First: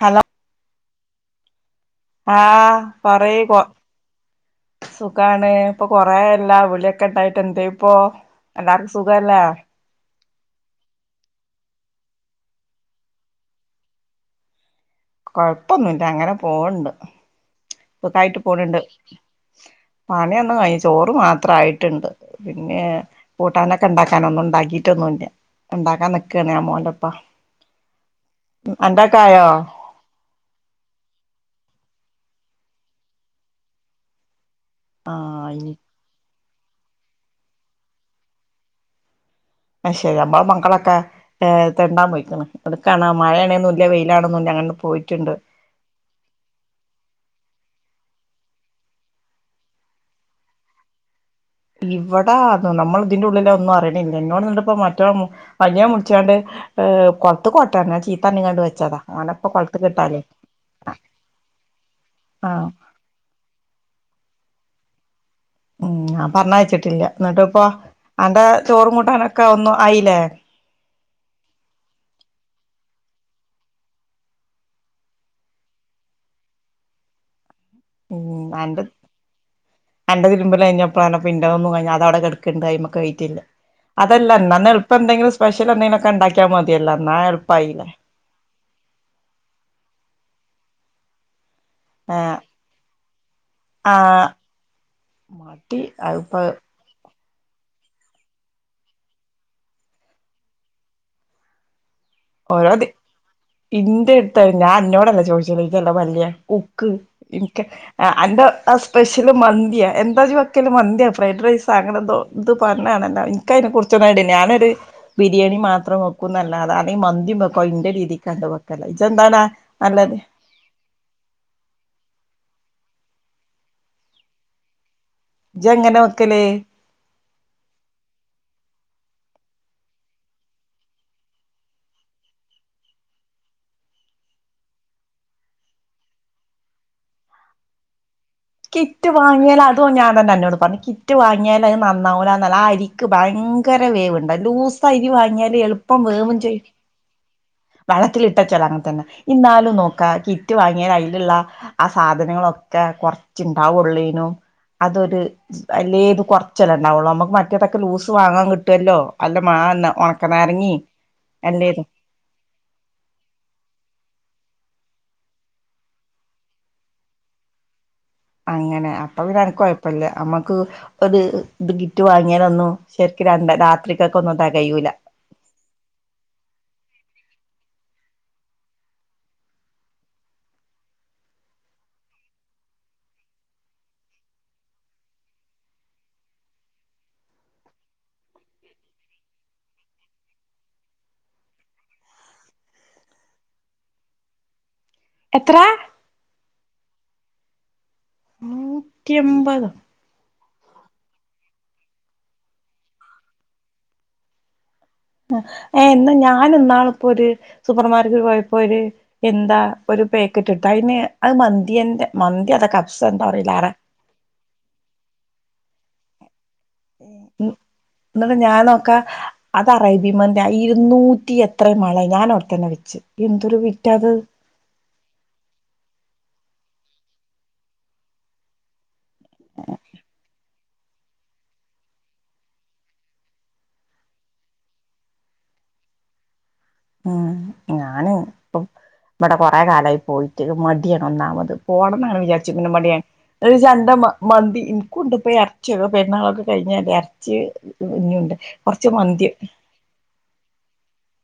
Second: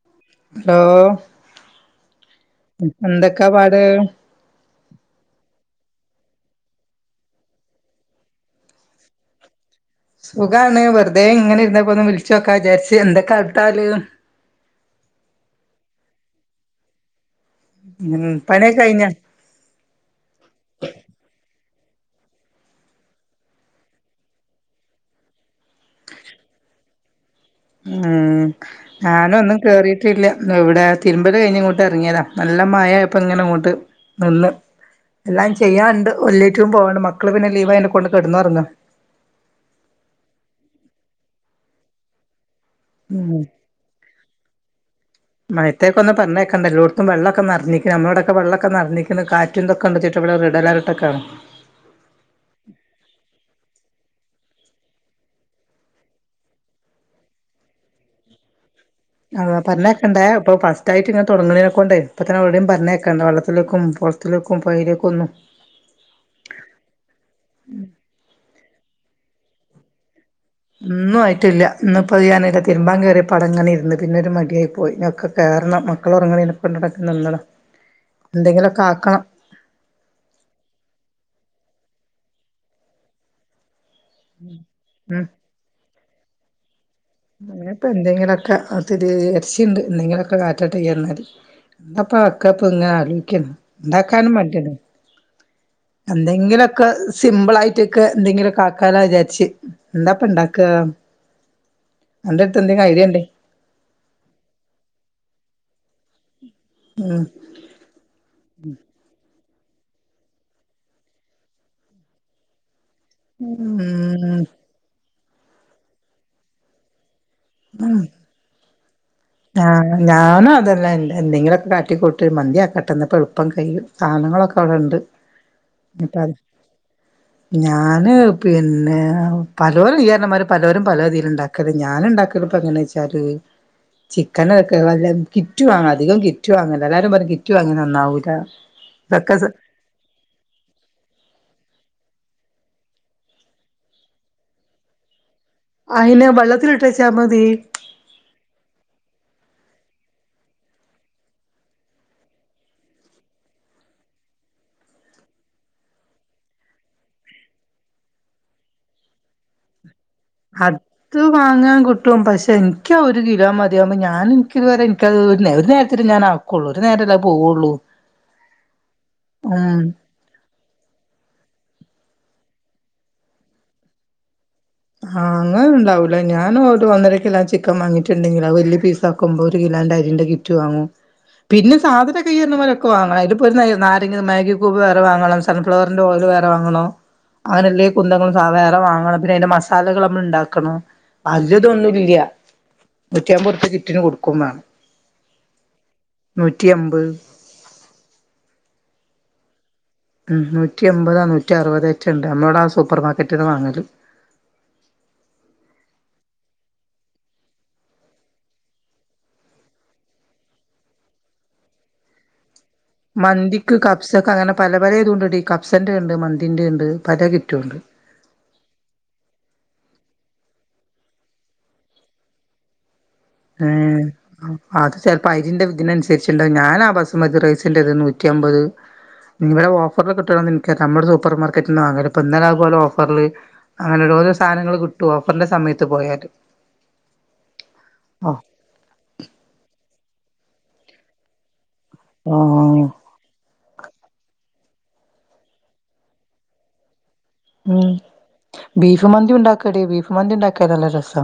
Hello ലോ ആഹ് പറയ് കൊ പാട് സുഖാണ് ഇപ്പൊ കൊറേയല്ലേ വിളിയൊക്കെ ഒണ്ടായിട്ട് എന്തേ ഇപ്പൊ എല്ലാർക്കും സുഖല്ലേ സുഖാണ് വെറ്തെ ഇങ്ങനെ ഇരന്നപ്പോ ഒന്ന് വിളിച്ച് നോക്കാ വിചാരിച്ച് എന്തൊക്കെ [unintelligible] കൊഴപ്പൊന്നുംല്ല അങ്ങനെ പോണ്ട് ഉം സുഖായിട്ട് പണിയൊക്കെ പോണണ്ട് കഴിഞ്ഞോ പണിയൊന്നും കഴി ചോറ് മാത്രയിട്ടുണ്ട് പിന്നെ കൂട്ടാനൊക്കെ ഉണ്ടാക്കാന ഒന്നും ഉണ്ടാക്കിട്ടൊന്നും ഇല്ല ഉണ്ടാക്കാൻ നിക്കാണ അമ്മോന്റെപ്പ ഏ ഞാനൊ ന്നും കേറി ഇല്ല എവടെ തിരുമ്പല ഴിഞ്ഞിട്ടില്ല. ഇങ്ങോട്ട് ഇറങ്ങിയതാ നല്ല മഴ ഇപ്പ ഇങ്ങനെ ഇങ്ങോട്ട് നിന്ന് ആഹ് എല്ലാം ഇനി ചെയ്യാണ്ട് വല്ലേറ്റും പോവാണ്ട് മക്കള് പിന്നെ ലീവ കൊണ്ട് കിടന്നുറങ്ങ ആഹ് ശരി നമ്മള മക്കളൊക്കെ തെണ്ടാൻ പോയിക്കണ് എടുക്കാണ് ഉം മഴയാണ വെയിലാണെന്നും ഞങ്ങ പോയിട്ടുണ്ട് മയത്തേക്കൊന്ന് പറഞ്ഞേക്കണ്ട എല്ലടത്തും വെള്ളക്കെ നിറഞ്ഞിക്കണ് നമ്മോടൊ ക്കെ വെള്ളൊക്കെ നിറഞ്ഞിരിക്കണു കുറ്റിന്തൊക്കെ ഉണ്ട് ചട്ട വള റെഡ് അലർട്ടൊക്കെയാണ് ഇവിടാ നമ്മൾ ഇതിന്റെ ഉള്ളില ഒന്നും അറിയണില്ല എന്നങ്ങോട് നിണ്ടിപ്പോ മറ്റോ അനിയൻ വിളിച്ചാണ്ട് ഏഹ് കൊളുത്ത് കോട്ടന്നർഞ്ഞ് ഞാൻ ചീത്തപ ർണ കണ്ടണ്ട് വെച്ചതാ ഓനപ്പ ആഹ് കൊളത്ത്ക്ക് ഇട്ടാലേ പറഞ്ഞൊക്കണ്ടേ ഇപ്പ ഫസ് ആയിട്ട് ഇങ്ങെ തുടങ്ങണീക്കെണ്ടേ ഇപ്പ തന്നെ അവവിടെയും ആഹ് പറഞ്ഞക്കെ കണ്ട വെള്ളത്തിലേക്കും കൊളത്തിലേക്കും പുയയിലേക്കും ഒന്നും ഉം ഞാൻ പറഞ്ഞയച്ചിട്ടില്ല എന്നിട്ട് ഇപ്പ അന്റെ ചോറും കൂട്ടാനൊക്കെ ഒന്നും ആയില്ലേ ഇന്നും ആയിട്ടില്ല ഇന്ന് ഇപ്പോ ഞാനായി തിരുമ്പാം കയറിയ പടംങ്ങനെ ഇന്ന് പിന്നെ ഒരു മടിയായി പോയി ഒക്കെ കേറണം മക്കൾ ഉറങ്ങണേപ്പ കൊണ്ട നടക്ക നന്നണം എന്തെങ്കിലുമൊക്കെ ആക്കണം എന്റെതിരുമ്പല്ക ഴിഞ്ഞപ്പഴ ഇന്റേതൊന്നും കഴി അത അവിടെ കെടക്കണ്ട് കൈ്മ ഒക്കെ കയിട്ടില്ല അതല്ലാ എളുപ്പം ഉം എന്തെങ്കിലും സ്പെഷ്യൽ എന്തെങ്കിലൊക്കെ ഉണ്ടാക്കിയാ മതിയല്ലോ എന്നാ ഇനിയിപ്പോ എളുപ്പയില്ലേ എന്തെങ്കിലുമൊക്കെ ത്തിരി ഇരച്ചിയുണ്ട് എന്തെങ്കിലുമൊക്കെ കാട്ടട്ടെക്ക എന്നാല് ഏഹ് എന്താപ്പക്കപ്പ ഇങ്ങനെ ആലോചിക്കണ് ആഹ് ഉണ്ടാക്കാനും മടിയാണ് മടി അതിപ്പോ എന്തെങ്കിലും ക്കെ സിമ്പിൾ ആയിട്ടൊക്കെ എന്തെങ്കിലൊ കാക്കാല വിചാരിച്ച് എന്താപ്പ ഇണ്ടാക്ക ഓരോ ഉണ്ടേ ഇന്റെ അടുത്തായി ഞാൻ അന്നോടല്ല ചോദിച്ച ഈ എന്തേ പണ്ണിയേ ക്ക് ഉം എൻ ക്ക് അന്റെ സ്പെഷ്യല് മന്തിയാ എന്താ വെക്കല് മന്തിയാ ഫ്രൈഡ് റൈസ അങ്ങനെ എന്തോ ഇത് പറഞ്ഞെ യാണ് എനിക്ക അതിനെ ഉം കുറിച്ചൊന്നായി ഞാനൊരു ബിരിയാണി മാത്രം വെക്കും എന്നല്ലാതെ അല്ലെ മന്തി വെക്ക ഉം [unintelligible] ഇജെന്താണാ ആഹ് ഞാനും അതെല്ലാം എ എന്തെങ്കിലൊ കാട്ടിക്കൂട്ട് മന്തിയാക്കട്ടെ ഇന്നാപ്പം എളുപ്പം കൈയും സാധനങ്ങളൊക്കെ അവടെണ്ട് ഇജങ്ങനെ വെക്കല് ഞാന് പിന്നെ പലോരും ഇജറിഞ്ഞ മാതിരി പലോരും പല ഇതില് ഇണ്ടാക്ക ക്കല് ഞാന് ഇണ്ടാക്കല് ഇപ്പങ്ങെച്ചാല് ചിക്കനാക്കല് അല്ല കിറ്റുവാങ്ങ അധികം കിറ്റ് വാങ്ങലാ എല്ലാരും പറിം കിറ്റ് വാങ്ങിയ നന്നാവൂല്ലാ കിറ്റ് വാങ്ങിയല് അ അതു ഞാനഞ്ഞെ അന്നോട് പറഞ്ഞെ കിറ്റ് വാങ്ങിയാല് അത് നന്നാവൂല്ല എന്നല്ല ആ അരിക്ക് ഭയങ്കര വേവ്ണ്ട് ലൂസ് ഇപ്പ അരി വങ്ങിയാല് എളു ആയില ബള്ളത്തിലിട്ടെച്ചാ മതി. വെള്ളത്തിലിട്ടച്ചാലും അങ്ങനെ തന്നെ ഇന്നാലും നോക്കാ കിറ്റ് വാങ്ങിയാല് അയില്ള്ള ആ സാധനങ്ങളൊക്കെ കൊറച്ച്ണ്ടാവൊള്ളേനു അതൊര് അല്ലേത് കൊറച്ചല്ലേ ഇണ്ടാവൊള്ളു നമുക്ക് മറ്റേതൊക്കെ ലൂസ് വാങ്ങാൻ കിട്ടല്ലോ അല്ല മാ ല്ല ഒ അത് വാങ്ങാൻ കി കിട്ടും പക്ഷേ എനിക്ക് ഒരു കിലോ ട്ടും പക്ഷെ ഇന്ക്കതൊര് കിലോ മതിയാവുമ്പം ഞാന് ഇൻക്കതുവരെ ഇൻക്കത് വരെ ഒര് നേരത്തിന് ഞാനാക്കും കൊള്ള് ഒരു നേരല്ലേ പോവൊള്ളൂ അങ്ങനെ അപ്പം പിന്നെ അനക്ക് കൊഴപ്പല്ല അമ്മക്ക് ഒര് ഇത് കിറ്റ് വാങ്ങിയാലൊന്നും ശെരിക്കും രണ്ട രാത്രിക്കൊക്കെ ഇടാൻ കയൂല്ല. ആഹ് അങ്ങനൊന്നുണ്ടാവൂല ഞാന് ഒരൊന്നര കിലോ ചിക്കൻ വാങ്ങിട്ട്ണ്ടെങ്കി അത് വലിയ പീസക്കുമ്പോ ഒര് കിലോന്റെ അരിന്റെ കി റ്റ് വാങ്ങും. പിന്നെ സാധനംക്കെ ഇയ്യ് പറഞ്ഞാതിരി ഒക്കെ വാങ്ങണം അതിലിപ്പോ ഒര് നാരങ്ങ മെഹപൂപ്പ് വേറെ വാങ്ങണം സൺഫ്ലവറിന്റെ ഓയില് വേറെ വാങ്ങണം അങ്ങനെയുള്ള കുന്തങ്ങള് വേറെ വാങ്ങണം പിന്നെ അതിന്റെ മസ്സ്‌ സാലകള് നമ്മൾ ഇണ്ടാക്കണം വല്യ ഇതൊന്നുംല്ല നൂറ്റിയമ്പറുപ്പിയ കിറ്റിന് കൊടുക്കും മാണം. എത്രാ നൂറ്റി എമ്പെ നൂറ്റി എമ്പതൊ ഹ്മ്മ് നൂറ്റി എമ്പതോ നൂറ്റി അറുബതോറ്റെ ഇണ്ട് നമ്മളവടെ ആ സൂപ്പർ മാർക്കറ്റിന്നാ വാങ്ങല് ഏഹ് ഇന്നാ ഞാന് ഇന്നാള്പ്പൊര് സൂപ്പർമാർക്കറ്റിൽ പോയപ്പോ ഒര് എന്താ ഒരു പേക്കറ്റ്ട്ട് അയിന് അത് മന്തിന്റെ മന്തി അതൊ ക മന്തിക്ക് കബ്സക്കെ അങ്ങനെ പല പല ഇതുണ്ടടി കബ്സന്റെണ്ട് മന്തിന്റെണ്ട് പല കിറ്റുണ്ട് എന്നട്ട് ഞാനൊക്കാ അതറേബ്യൻ മാന്തിയ ഇരുന്നൂറ്റി എത്രയാ മാളെ ഞാൻ അവടെ തന്നെ വെച്ച് എന്തൊരു ആഹ് വിറ്റാത് അത് ചെപ്പോ അരിന്റെ ഇതിനനുസരിച്ച്ത്ണ്ട് ഞാനാ ബസുമതി റൈസ്റ്റെ നൂറ്റമ്പത് ഇവടെ ഓഫറ്ല് കിട്ടോ ഇന്ക്കറീല്ല നമ്മടെ സൂപ്പർ മാർക്കറ്റിന്ന് വാങ്ങല് ഇന്നലെ അതുപോലെ ഓഫറില് അങ്ങനെ ഓരോരോ സാധനങ്ങള് കിട്ടോ ഓഫറിന്റെ സമയത്ത് പോയാല് ഹ്മ്മ് ഞാന് ആഹ് ഇപ്പം ഇവടെ കൊറെ കാലയി പോയിട്ട് മടിയാണ് ഒന്നാമത് പോണംന്നാ വിചാരിച്ച്ക്ക്ണെ ആഹ് മടിയാണ്. ഒരു ചന്ത മ മന്തി ഇൻകുണ്ട് ഇപ്പ എറച്ചിയൊക്കെ പെരുന്നാളൊക്കെ കഴിഞ്ഞേന്റെ ച്ച് ഇഞ്ഞുണ്ട് കൊറച്ച് മന്തി ക്കെടീ ബീഫ് മന്തി ഇണ്ടാക്കാനുള്ള നല്ല രസാ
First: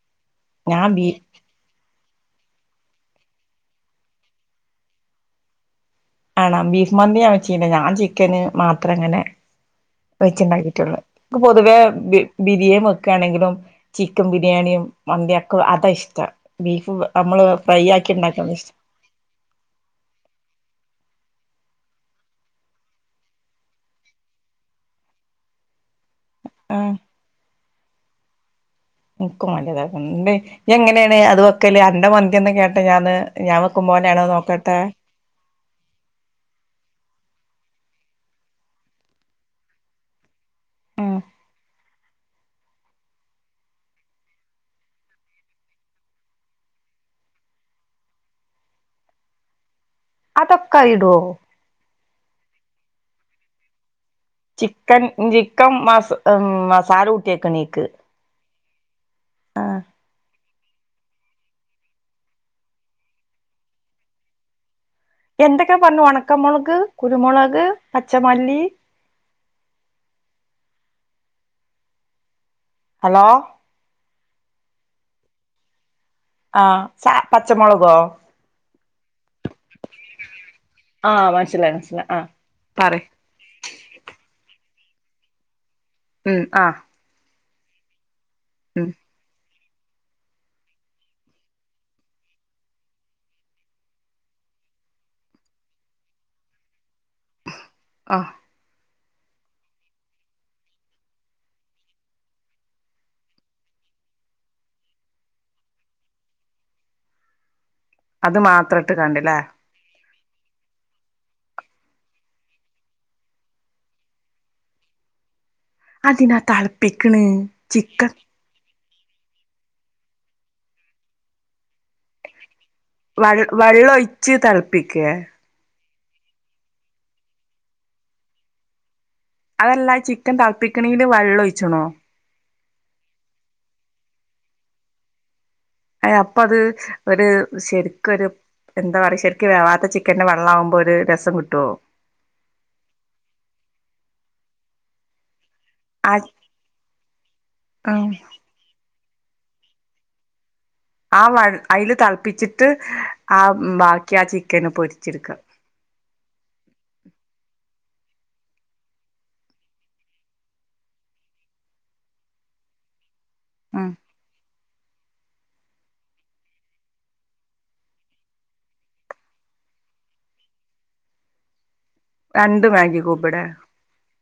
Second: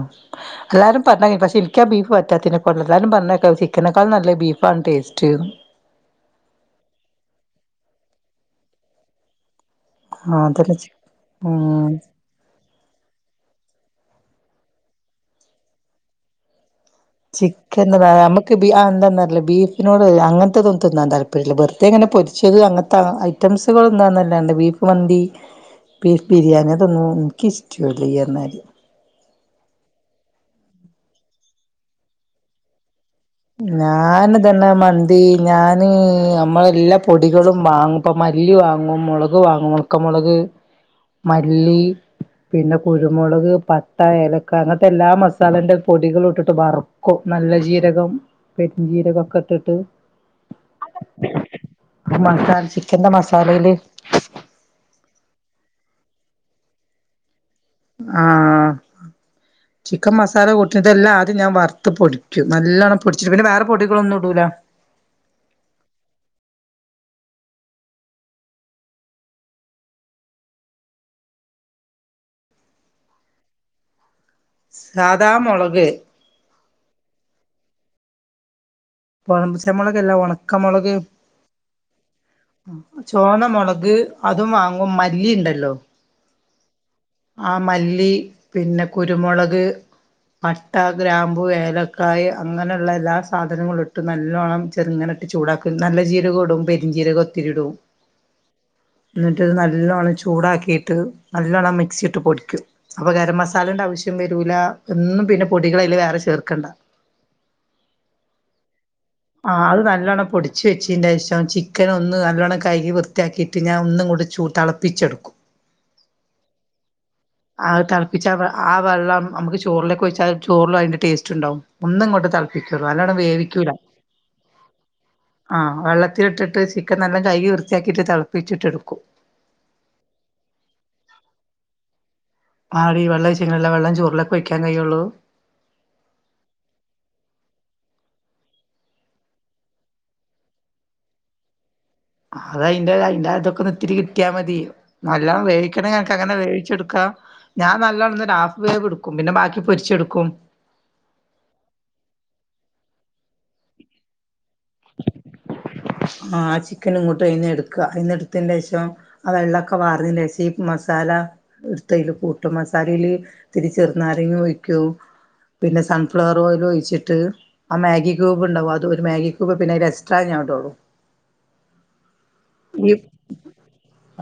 ഞാൻ എല്ലാരും ബീ പറഞ്ഞ കേൾക്കും പക്ഷെ ഇ ഇൻക്ക ബീഫ് പറ്റാത്തിനാ എല്ലാരും പറഞ്ഞേക്ക ചിക്കനെക്കാലും നല്ലെ ബീഫാണ് ടേസ്റ്റ്ന്ന്. ആണോ ബീഫ് മന്തി ഞാൻ വെച്ചില്ല ഞാൻ ചിക്കന് മാത്രം ഇങ്ങനെ ആഹ് അതന്നെ ചി വെച്ച്ണ്ടാക്കിട്ട്ള്ളെ ഇപ്പ പൊതുവേ ഉം ബീ ബിരിയാണി വെക്കുകയാണെങ്കിലും ചിക്കൻ ബിരിയാണിയും വനയൊക്കെ അതാ ഇഷ്ട ബീഫ് നമ്മള് ഫ്രൈ ചിക്കൻ എ ആക്കി നമുക്ക് ഉണ്ടാക്കുന്ന ഇഷ്ടം ആ എന്താന്നല്ല ബീഫ് പിന്നോട് അങ്ങനത്തെതൊന്ത്ുംതിന്നാൻ താല്പര്യമില്ല ബർത്തേ ഇങ്ങനെ പൊരിച്ചത് അങ്ങനത്തെ ഐറ്റംസുകൾ ഇന്നാന്നെന്നല്ലാണ്ട് വണ്ടി ബിരിയാണി ആഹ് അതൊന്നും എനിക്കിഷ്ടമല്ല എന്നല് നിക്കും വല്ലതണ്ട് എങ്ങനെയാണ് അത് വെക്കല് അണ്ട മന്തിന്ന് കേട്ടാ ഞാന് ഞൻൽക്കുംപോലെയാണോ നോക്കട്ടെ ഞാൻ നമ്മളെ എല്ലാ പൊടികളും വാങ്ങും ഇപ്പ മല്ലല് വാങ്ങും മുളക് വാങ്ങുമോ അക്കമുളക് മല്ലി പിന്നെ കുരുമുളക് പട്ട എലക്ക അങ്ങനത്തെ എല്ലാ മസാലന്റെ പൊടികളും ഇട്ടിട്ട് മാറും കൊ നല്ല ജീരകം പെരും ജീരകംഒക്കെ ഇട്ടിട്ട് അതൊക്കെ ഇടവോ? മസാല ചിക്കന്റെ മസാലയില് ചിക്കൻ ചിക്കൻ മ മസാര കുഊട്ടിയൊക്കെ നീക്ക് ആഹ് ചിക്കൻ മസാല കുട്ടിതെല്ലാം ആം ഞാൻ വറു പൊടിക്കും നല്ലവണം പൊടിച്ചിട്ട പിന്നെ വേറെ പൊടികളൊന്നും ഇടൂല എന്തൊക്കെ പറഞ്ഞു വണക്കമുളക്, കുരുമുളക്, പച്ചമല്ലി ഹലോ സാദാമുളക് ആഹ് സ പച്ചമുളകോ പഴ പച്ച മുളക് അല്ല ഉണക്കമുളക് ആഹ് മനസ്സിലായി മനസ്സിലായി ആഹ് പറി തോന്നമുളക് അതും വാങ്ങും മല്ലി ഉണ്ടല്ലോ ഉം ആ ആ മല്ലി പിന്നെ കുരു കുരുമുളക് പട്ട ഗ്രാമ്പു ഏലക്കായ അങ്ങനെയുള്ള എല്ലാ സാധനങ്ങളും ഇട്ടും ഇട്ട് നല്ലോണം ചെറുങ്ങന ഇട്ട് ചൂടാക്കും നല്ല ജീരക ഇടും പെരിഞ്ചീരക ഒത്തിരി ഇടും ആ എന്നിട്ട്ത് നല്ലോണ്ണം ചൂടാക്കിയിട്ട് നല്ലവണ്ണം മിക്സിയിട്ട് പൊടിക്കും അപ്പൊ ഗരം മസാലന്റെ ആവശ്യം വരൂല ഒന്നും പിന്നെ പൊടികളെല്ല വേറെ ചേർക്കണ്ട അത് മാത്രട്ട് കണ്ടില്ലേ ആഹ് അത് നല്ലവണം പൊടിച്ച് വച്ചതിൻ്റെ ശേഷം ചിക്കൻ ഒന്ന് നല്ലവണം കൈകി വൃത്തിയാക്കിയിട്ട് ഞാൻ ഒന്നും കൂടി ചൂ തിളപ്പിച്ചെടുക്കും അതിന നാ തിളപ്പിക്കണ ആ ചിക്കൻ തിളപ്പിച്ച ആ വെളളം നമുക്ക് ചോറിലൊക്കെ ഒഴിച്ചാ ചോറു ല അതിന്റെ ടസ്റ്റ്ണ്ടാവും ഒന്ന ഇങ്ങോട്ട് ത നല്ലോണം വേവിക്കൂല്ല ഇച്ച് തിളപ്പിക്ക ആഹ് വെള്ളത്തിലിട്ടിട്ട് ചിക്കൻ നല്ലാം കൈകി വൃത്തിയാക്കിയിട്ട് തിളപ്പിച്ചിട്ട എടുക്കും അതല്ല ചിക്കൻ തിളപ്പിക്കണെങ്കില് വെള്ളം ഒഴിച്ചോണോ ആടി വെള്ള ഒഴിശയങ്ങളല്ല വെള്ള ചോറിലൊക്കെ ഒഴിക്കാൻ കഴിയുള്ളൂ ആയി അപ്പ അത് ഒരു ശരിക്കരു എന്താ പറയാ ശരിക്കും വേവാത്ത ചിക്കന്റെ വെള്ളം ആവുമ്പോ ഒരു രസം കിട്ടുവോ അത അതിന്റെ അതിന്റെ അതൊക്കെ ഇതിരി കിട്ടിയാ മതി നല്ല ചിക്കൻ ആഹ് അതക്ക്ങ്ങനെ വേവിച്ചെടുക്കാം ഞാൻ ഉം നല്ലോണം ഒരു ഹാഫ് വേവ് എടുക്കും പിന്നെ ബാക്കി പൊരിച്ചെടുക്കും ആ വെ അതിൽ തിളപ്പിച്ചിട്ട് ആഹ് ബാക്കി ആ ചിക്കന് പൊരിച്ചെടുക്കുക ആഹ് ചിക്കൻ ഇങ്ങോട്ട് അയിന്ന് എടുക്കുക അയിന്ന എടുത്തിന്റെ ശേഷം ആഹ് വെള്ളമൊക്കെ വാറിയെന ശേഷം ഈ മസാല എടുത്തതില് കൂട്ടും മസാലയില് ഇത്തിരി ഉം ചെറുനാരങ്ങ ഒഴിക്കോ പിന്നെ സൺഫ്ലവർ ഓയിൽ ഒഴിച്ചിട്ട് ആഹ് മാഗി ക്യൂബ്ണ്ടാവും അത് ഒരു മാഗി ക്യൂബ് പിന്നെ അയിൻ്റെഎസ്ട്രാ ഞാൻ ഇടോള്ളൂ രണ്ട് മാഗി കൂബ്ടെ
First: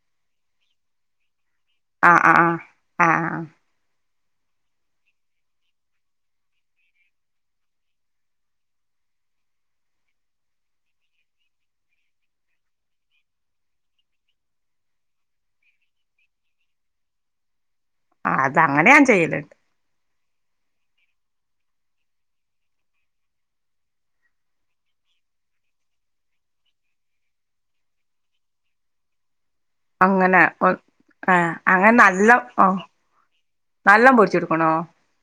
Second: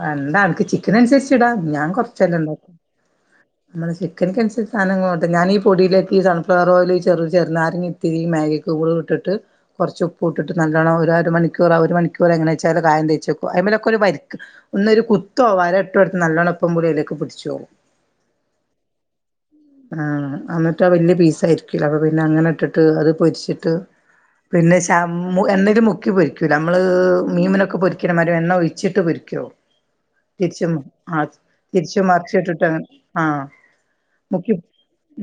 രണ്ടാൾക്ക് ചിക്കൻ അനുസരിച്ച് ഇടാ ഞാൻ ആഹ് കൊറച്ചല്ലെ ഇണ്ടാക്കു ആഹ് ആഹ് നമ്മള് ചിക്കൻക്ക് അനുസരിച്ച് സധനങ്ങളാട്ടാ ഞാൻ ഈ പൊടിയിലേക്ക് ഈ സൺഫ്ലവർ ഓയിൽ ചെറു ചെറുനാരങ്ങയും പിന്നെ ഈ മാഗി ക്യൂബുകളും ഇട്ടിട്ട് കൊറച്ച് ഉപ്പു ഇട്ടിട്ട് നല്ലോണം ഒരു അര മണിക്കൂർ ആഹ് ഒരു മണിക്കൂറ് എങ്ങനെച്ചാലും കായം തേച് ച്ചെക്കു അയിമിലേക്ക് ഒരു വരക്ക് ഒന്നൊരു കുത്തോ വര ഇട്ടോട്ത്ത് നല്ലണ്ണം ഉപ്പു പുളിയൊക്കെ അയിമിലേക്ക് പിടിച്ചോവും ആഹ് അത് അങ്ങനെ ഞാൻ ചെയ്യല്ണ്ട് ആഹ് അന്നിട്ട് വല്യ പീസായിരിക്കൂല്ലെ അപ്പ പിന്നെ അങ്ങനെ ഇട്ടിട്ട് അത് പൊരിച്ചിട്ട് പിന്നെ [unintelligible] എണ്ണേല് മുക്കി പൊരിക്കൂലാ നമ്മള് മീമിനൊക്കെ പൊരി ക്കണമാരി എണ്ണ ഒഴിച്ചിട്ട് പെരിക്കോ അങ്ങനെ ഒ തിരിച്ചും ആഹ് തിരിച്ചും മറിച്ചു ഇട്ടിട്ടങ്ങനെ ആഹ് നല്ലോം പൊരിച്ചെടുക്കണോ?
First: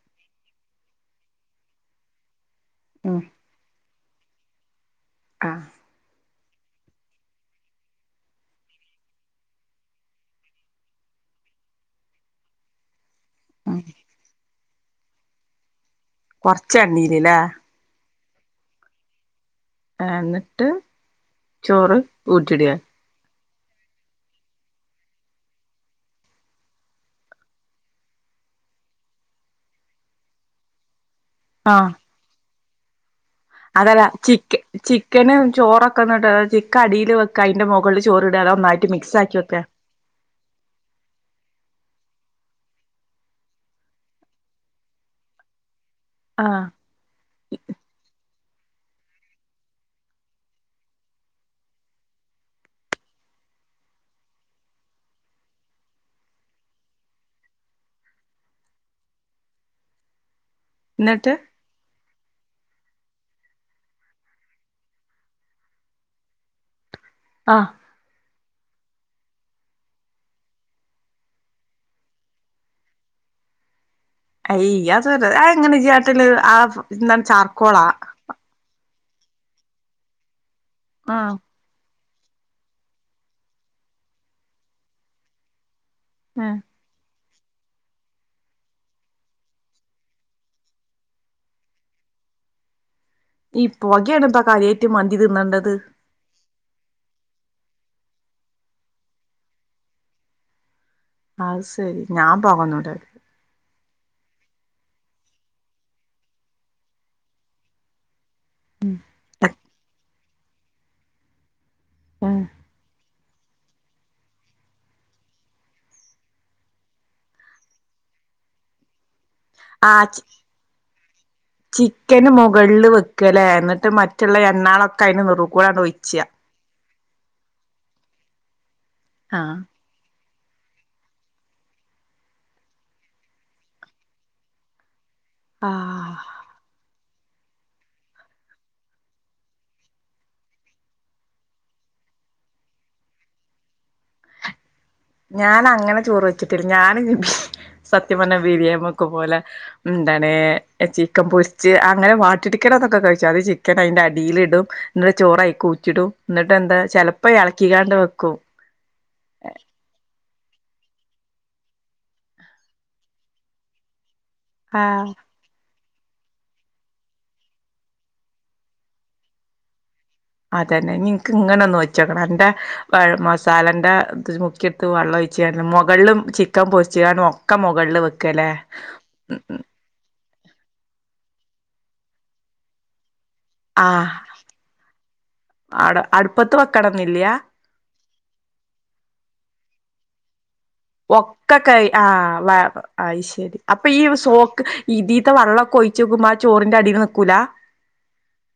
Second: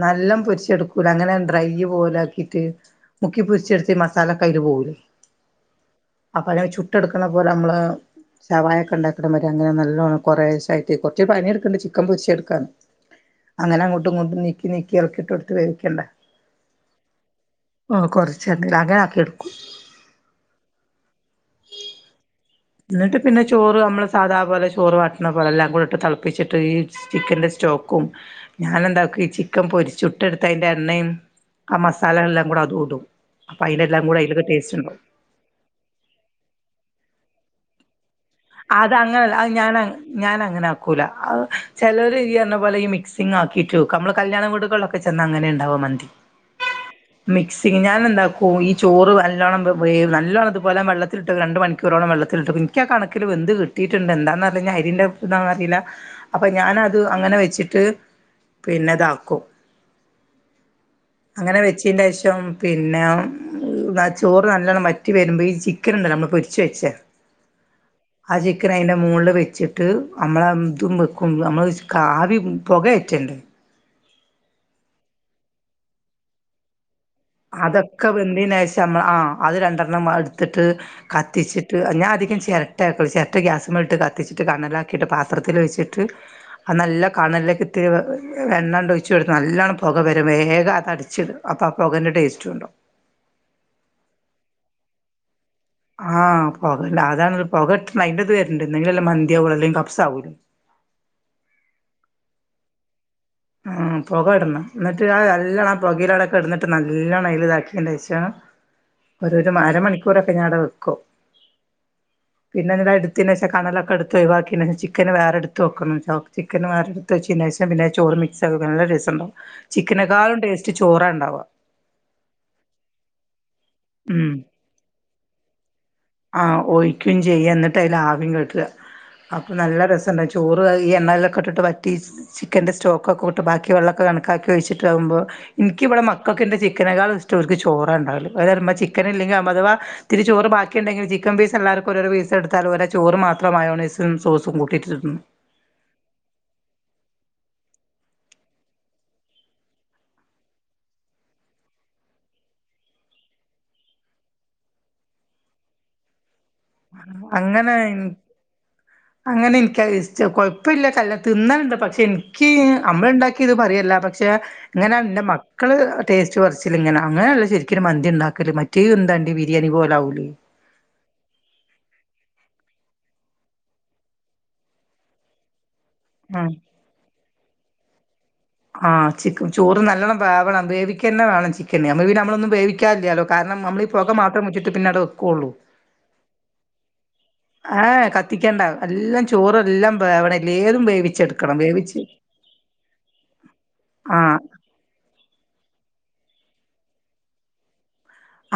നല്ലോം പൊരിച്ചെടുക്കൂലാ അങ്ങനെ ഡ്രൈ പോലെ ആക്കീട്ട് ഉം മുക്കിപ്പൊരിച്ചെടുത്തി മസാലക്കെ അയില് പോവൂല്ലേ ആഹ് അപ്പൊ അല്ലെ ചുട്ടെടുക്കണ പോലെ അമ്മള് ഷവായൊക്കെ ഇണ്ടാക്കണ മാതിരി അങ്ങനെ നല്ലോണം കൊറേശെ ആയിട്ട് കൊറച്ച് പണിയെടുക്കാണ്ട് ചിക്കൻ പൊരിച്ചെടുക്കാന് ഉം അങ്ങനെ അങ്ങോട്ടും ഇങ്ങോട്ടും നീക്കി നീക്കി എളക്കിയിട്ട് കെടുത്ത് വേവിക്കണ്ടേ കൊറച്ച് എണ്ണേല്ല്ലേ ആഹ് കൊറച്ച് എണ്ണേല് അങ്ങനെ ആക്കി എടുക്കും ആഹ് എന്നിട്ട് ചോറ് ഊറ്റിടെ എന്നിട്ട് പിന്നെ ചോറ് നമ്മള് സാധാപോലെ ചോറ് വാട്ടണ പോലെല്ലാം കൂടി ഇട്ട് തെളപ്പിച്ചിട്ട് ഈ ചിക്കന്റെ സ്റ്റോക്കും ഞാനെന്താക്കും ഈ ചിക്കൻ പൊരിച്ച് ചുട്ടെടുത്ത അതിന്റെ എണ്ണയും ആഹ് മസാലകളെല്ലാം കൂടെ അതൂടും അതെല്ലാ ചിക്ക് ചിക്ക് ചിക്കന് ചോറൊക്കെ എന്ന്ട്ട് ചിക്ക അടീല് വെക്കാ അയിന്റെ മൊകളില് ചോറ് ഇടാ അതോ ഒന്നായിട്ട് അതങ്ങനല്ല മിക്സാക്കി അത് വെക്കെ ഞാന ഞാൻ അങ്ങനെ ആക്കൂലാ ആഹ് ചെലര് ഇയ്യ് പറഞ്ഞ പോലെ ഈ മിക്സിങ് ആക്കിറ്റ് വെക്കും നമ്മള് കല്യാണം വിടൂകളിലൊക്കെ [unintelligible] അങ്ങനെ ഇണ്ടാവാ മന്തി ആഹ് [inaudible] മിക്സിങ്ങ് ഞാൻ എന്താക്കും ഈ ചോറ് നല്ലോണം വെ നല്ലോണം ഇതുപോലെ വെള്ളത്തിലിട്ട് രണ്ട് മണി ക്കൂറോളം വെള്ളത്തിലിട്ടും എനിക്കാ കണക്കില് വെന്ത് കിട്ടീട്ടുണ്ട് എന്താന്ന് അറീല്ലാ ഇനി അരീൻ്റെ ഇതാന്നോന്ന് അറീല്ലാ അപ്പൊ ഞാനത് അങ്ങനെ വെച്ചിട്ട് പിന്നെ ഇതാക്കും ഇന്നിട്ട്? അങ്ങനെ വെച്ചിൻ്റെഷം പിന്നെ ചോറ് നല്ലണം വറ്റി വരുമ്പോ ഈ ചി ക്കനുണ്ടല്ലോ നമ്മള് പൊരിച്ചു വെച്ചയാ ആഹ് ആ ചിക്കൻ അയിന്റെ മോളില് വെച്ചിട്ട് നമ്മള ഇതും വെക്കും നമ്മള് ആവി പെകേറ്റണ്ടെ അയ് [unintelligible] അത് എങ്ങനാ ഇജ്ജ് കാട്ടല് ആഹ് എന്താണ് ചാർക്കോളാ? വെന്തെന് ശേഷം നമ്മ ആഹ് അത് രണ്ടെണ്ണം എടുത്തിട്ട് ആഹ് കത്തിച്ചിട്ട് ച്ചിട്ട് ഞാ അധികം ചെരട്ടയാക്കുള്ളു ചെരട്ട ഗ്യാസ്മ്മെല് ഇട്ട് കത്തിച്ചിട്ട് കണലാക്കിയിട്ട് പാത്രത്തിൽ വെച്ചിട്ട് ആഹ് അത് നല്ല കണലേക്കെത്തിരി എണ്ണണ്ടൊയ്ച്ചൊട്ത്ത് നല്ലോണം പൊക വെരും വേഗം അതടച്ചിട അപ്പാ പൊകൻ്റെ ടേസ്റ്റ് ണ്ടാവും ഈ പൊകെണ് ന്ന കാര്യായ്റ്റ് മന്തി തിന്നണ്ടത് ആഹ് പൊകല്ല അതാണ് പൊകട്ട അയ്ന്റെത് വെര്ണ്ട് ന്നെങ്കിലല്ലേ മന്തിയാവൊള്ളു അല്ലെങ്കി കപ്സാവൂലെ അത് ശെരി ഞാൻ പൊകന്ന്ടലി ആ പൊകടണം ന്ന്ട്ട് ആ നല്ലണം ആ പൊകേലാടെ കെടന്നിട്ട് നല്ലോണം അയ്ല്താക്ക്യേന്റെഷം ഒരു ഒരു അരമണിക്കൂറൊക്കെ ഞാവടെ വെക്കും ഉം പിന്നെ ന്ന്ട്ട് അഇട് ത്തെന്റെഷം കനലൊക്കെട്ത്തൊയ് വാക്ക്യേനേഷം ചിക്കന് വേറെടുത്ത് വെക്കണം ട്ടോ ചിക്കൻ വേറെടുത്തെച്ചേന്റെഷം പിന്നെ അത് ചോറ് മിക് സാക്കണം നല്ല രസണ്ടാവും ആഹ് ചിക്കനേക്കാളും ടേസ്റ്റ് ചോറാണ്ടാ ചിക്കന് മുകളില് വെക്ക ലെ ന്ന്ട്ട് മറ്റുള്ള എണ്ണാളൊക്കെയ്ന്റെ നെറുക്കുടങ്ങട്ടൊയ് ആ ഒയ്ക്കും ചെയ്യ ന്ന്ട്ടയ്ല് ആവിം കേറ്റ അപ്പൊ ആഹ് നല്ല രസണ്ടാവും ചി ചോറ് അത് ഈ എണ്ണേലൊക്കെട്ടിട്ട് വറ്റി ചിക്കൻ്റെ സ്റ്റോക്കെ വിട്ട് ബാക്കി വെള്ളൊക്കെ കണക്കാക്കി ഒയ്ച്ച്ട്ടാകുമ്പൊ ഇൻക്കിവടെ ആഹ് മക്ക ക്കൊക്കെ ഇന്റെ ചിക്കനേക്കാളും ഇഷ്ടം ഓൽക്ക് ചോറാണ്ടാവല് ഓല് പറയും മ്മ ചിക്കനില്ലെങ്കിലും അഥവാ ത്തിരി ചോറ് ബാക്കി ഒക്കെണ്ടെങ്കി ചിക്കൻ പീസ് എല്ലാർക്കും ഓരോരോ പീസ്ട്ത്താല് ഓരാ ചോറും മാത്രമയണൊയ്സും സോസും കൂട്ടി തിന്നും ഞാൻ അങ്ങനെ ചോറ് വെച്ച്ട്ടില്ല ഞാൻ സത്യ പർഞ്ഞ ബിരിയാ വെക്കും പോലെ എന്താണ് ചിക്കൻ പൊരിച്ച് അങ്ങനെ വാട്ടിട്ക്കലൊക്കെ കയ്ച്ചു അത് ചിക്കനയ്ന്റെ അടിലിടും ന്ന്ട്ട് ചോറയ്ൽക്കൂറ്റിടും ന്ന്ട്ട് എന്താ ചെൽപ്പോ എളക്കിക്കാണ്ട് അങ്ങനെ വെക്കും അങ്ങനെ എനിക്കത്ഷ് ക്ഷേ കൊഴപ്പല്ല കല്ലോം തിന്നൽണ്ട് പക്ഷേ ഇൻക്ക് നമ്മൾണ്ടാക്ക്യേത് പറയല്ല പക്ഷേ ഇങ്ങനെ ആഹ് ന്റെ മക് ക്കള് ടേസ്റ്റ് പർച്ചില് ഇങ്ങനെ അങ്ങനെ ല്ലെ ശെരിക്കിനും മന്തി ണ്ടാക്കല് മറ്റേ എന്താണ്ടി ബിരിയാണി പോലാവൂലെ അതെന്നെ ഞ്ഞി ഇൻക്ക്ങ്ങനൊന്ന് വെച്ചോക്കണം അന്റെ മസാലന്റെത് മുക്കിട്ത്ത് വള്ളൊയ് ച്ചാണ്ട് മൊകൾലും ആഹ് ചിക്കൻ പൊരിച്ചാണ്ട് ഒക്കെ മൊകൾല് വെക്കാല്ലേ ആ ചിക് ചോറ് നല്ലോണം വേവണം വേവിക്കെന്നെ വേണം ചിക്കന് നമ്മൾ പിന്നെ നമ്മളൊന്നും വേവിക്കാല്ലാലോ കാരണം നമ്മൾ ഈ പൊക മാത്രം വെച്ചിട്ട് പിന്നടെ വെക്കൊള്ളു ആടെ അട്പ്പത്ത് വെക്കണംന്നില്ല ഏഹ് കത്തിക്കണ്ട എല്ലം ചോറെല്ലം വെവണെ [unintelligible] ഒക്കെ കൈ ആ വ അത് ശെരി അപ്പൊ ഈ ആഹ് സോക്ക് ഇതീത്തെ വള്ളൊക്കൊയ്ച്ചോക്ക്മ്പൊ ആ ചോറിന്റടില് നിക്കൂല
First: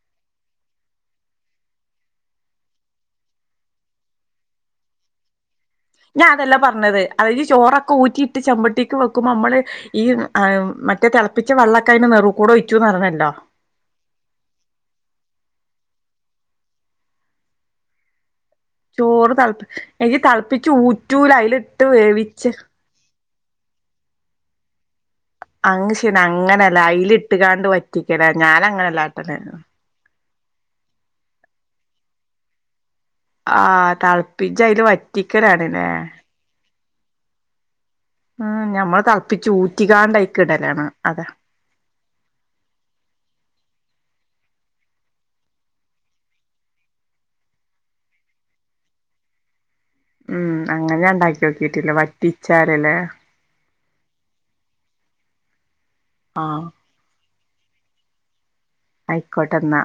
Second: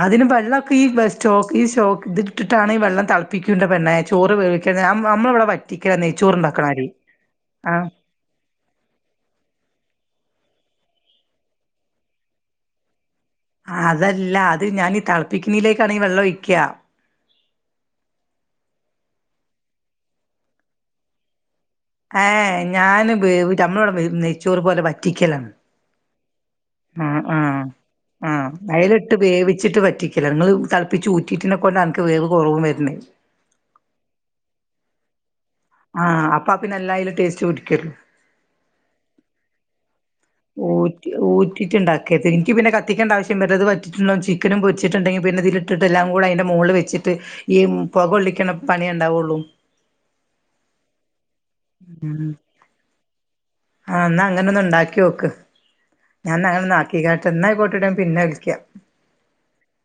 അതിന് വെള്ളൊക്കെ ഈ വെ സ്റ്റോക്ക് ഈ സ്‌റ്റോക്ക് ത്ട്ടിട്ടാണ് ഈ വെള്ളം തൾപ്പിക്ക്‌ണ്ട് പെണ്ണേ ചോറ് വേവിക്കുന്നത് നമ്മള നമ്മളവടെ വറ്റ് ഞാൻ അതല്ല പർഞ്ഞത് അയ്ല് ആ ചോറൊക്കെ ഊറ്റിട്ട് ചെമ്പട്ടിക്ക് വെക്കുമ്പോ ഞമ്മള് ഈ ആ മറ്റേ തെൾപ്പിച്ച വെള്ളൊക്കെ അയ്ന്റെ നെറു കൂടെ ഒയ്ച്ചൂന്ന് പർഞ്ഞല്ലോ ആ അതല്ല അത് ഞാനീ തൾപ്പിക്കേന്നെക്കാണീ വെള്ളൊയ്ക്ക ചോറ് തൾപ് എനിക്ക് തൾപ്പിച്ചൂറ്റൂല അയ്ല് ഏഹ് ഞാന് ബെവ്റ്റ നമ്മളോടെ നെയ്ച്ചേറ് പോലെ വറ്റിക്കലാണ് അങ് ശെന അങ്ങനെല്ലെ ആ ആ അയിലിട്ട്ങ്ങാണ്ട് വറ്റിക്കലാ ഞാനങ്ങനെല്ലാട്ടല് ഇതങ്ങള് തളപ്പിച്ചൂറ്റിട്ടിനെകൊണ്ടൻക്ക് വേവ് കൊർവും വെര്ണത് ആ തൾപ്പിച്ചയ്ല് വറ്റിക്കലാണ് ല്ലേ പ്പ പിന്നെല്ലാ അയ്ല് ടേസ്റ്റ് പിടിക്കർ ഉം ഞമ്മള് തൾപ്പിച്ചൂറ്റിക്കാണ്ടയ് ഊറ്റി ഊറ്റ് റ്റിട്ട് ഇണ്ടാക്കെര്ത് ഇൻക്ക് പിന്നെ കത്തിക്കേണ്ട ആവ്ശ്യം ഇന്നെട്ട് അത് വറ്റീട്ട് ഇണ്ടാവും ചിക്കെനും പൊര്ച്ച്ട്ട് ഇണ്ടെങ്കി പിന്നെ ഇതീൽ ഇ ഇട്ട്ട്ട് ഇല്ലാ ഓൾ അയിന്റെ മേൾ വെച്ച്ട്ട് ഈ പൊക കൊള്ളിക്ക്ണ പണിയെ ഇണ്ടാകൊള്ളു. ഉം അങ്ങനെ ഞാ ഇണ്ടാക്കിയോക്കീട്ട് ഇല്ല ഉം വറ്റിച്ചാരെലെ. ആഹ് ഇന്നാ അങ്ങനെ ഒന്ന് ഇണ്ടാക്കിയോക്ക് ഞാന്ന് അങ്ങനെ ആഹ് നാട്ട് [unintelligible] ഇന്നാ അയിക്കോട്ടെടി ഞാം പിന്നെ വിളിക്കാം. അയിക്കോട്ടെ ഇന്നാ.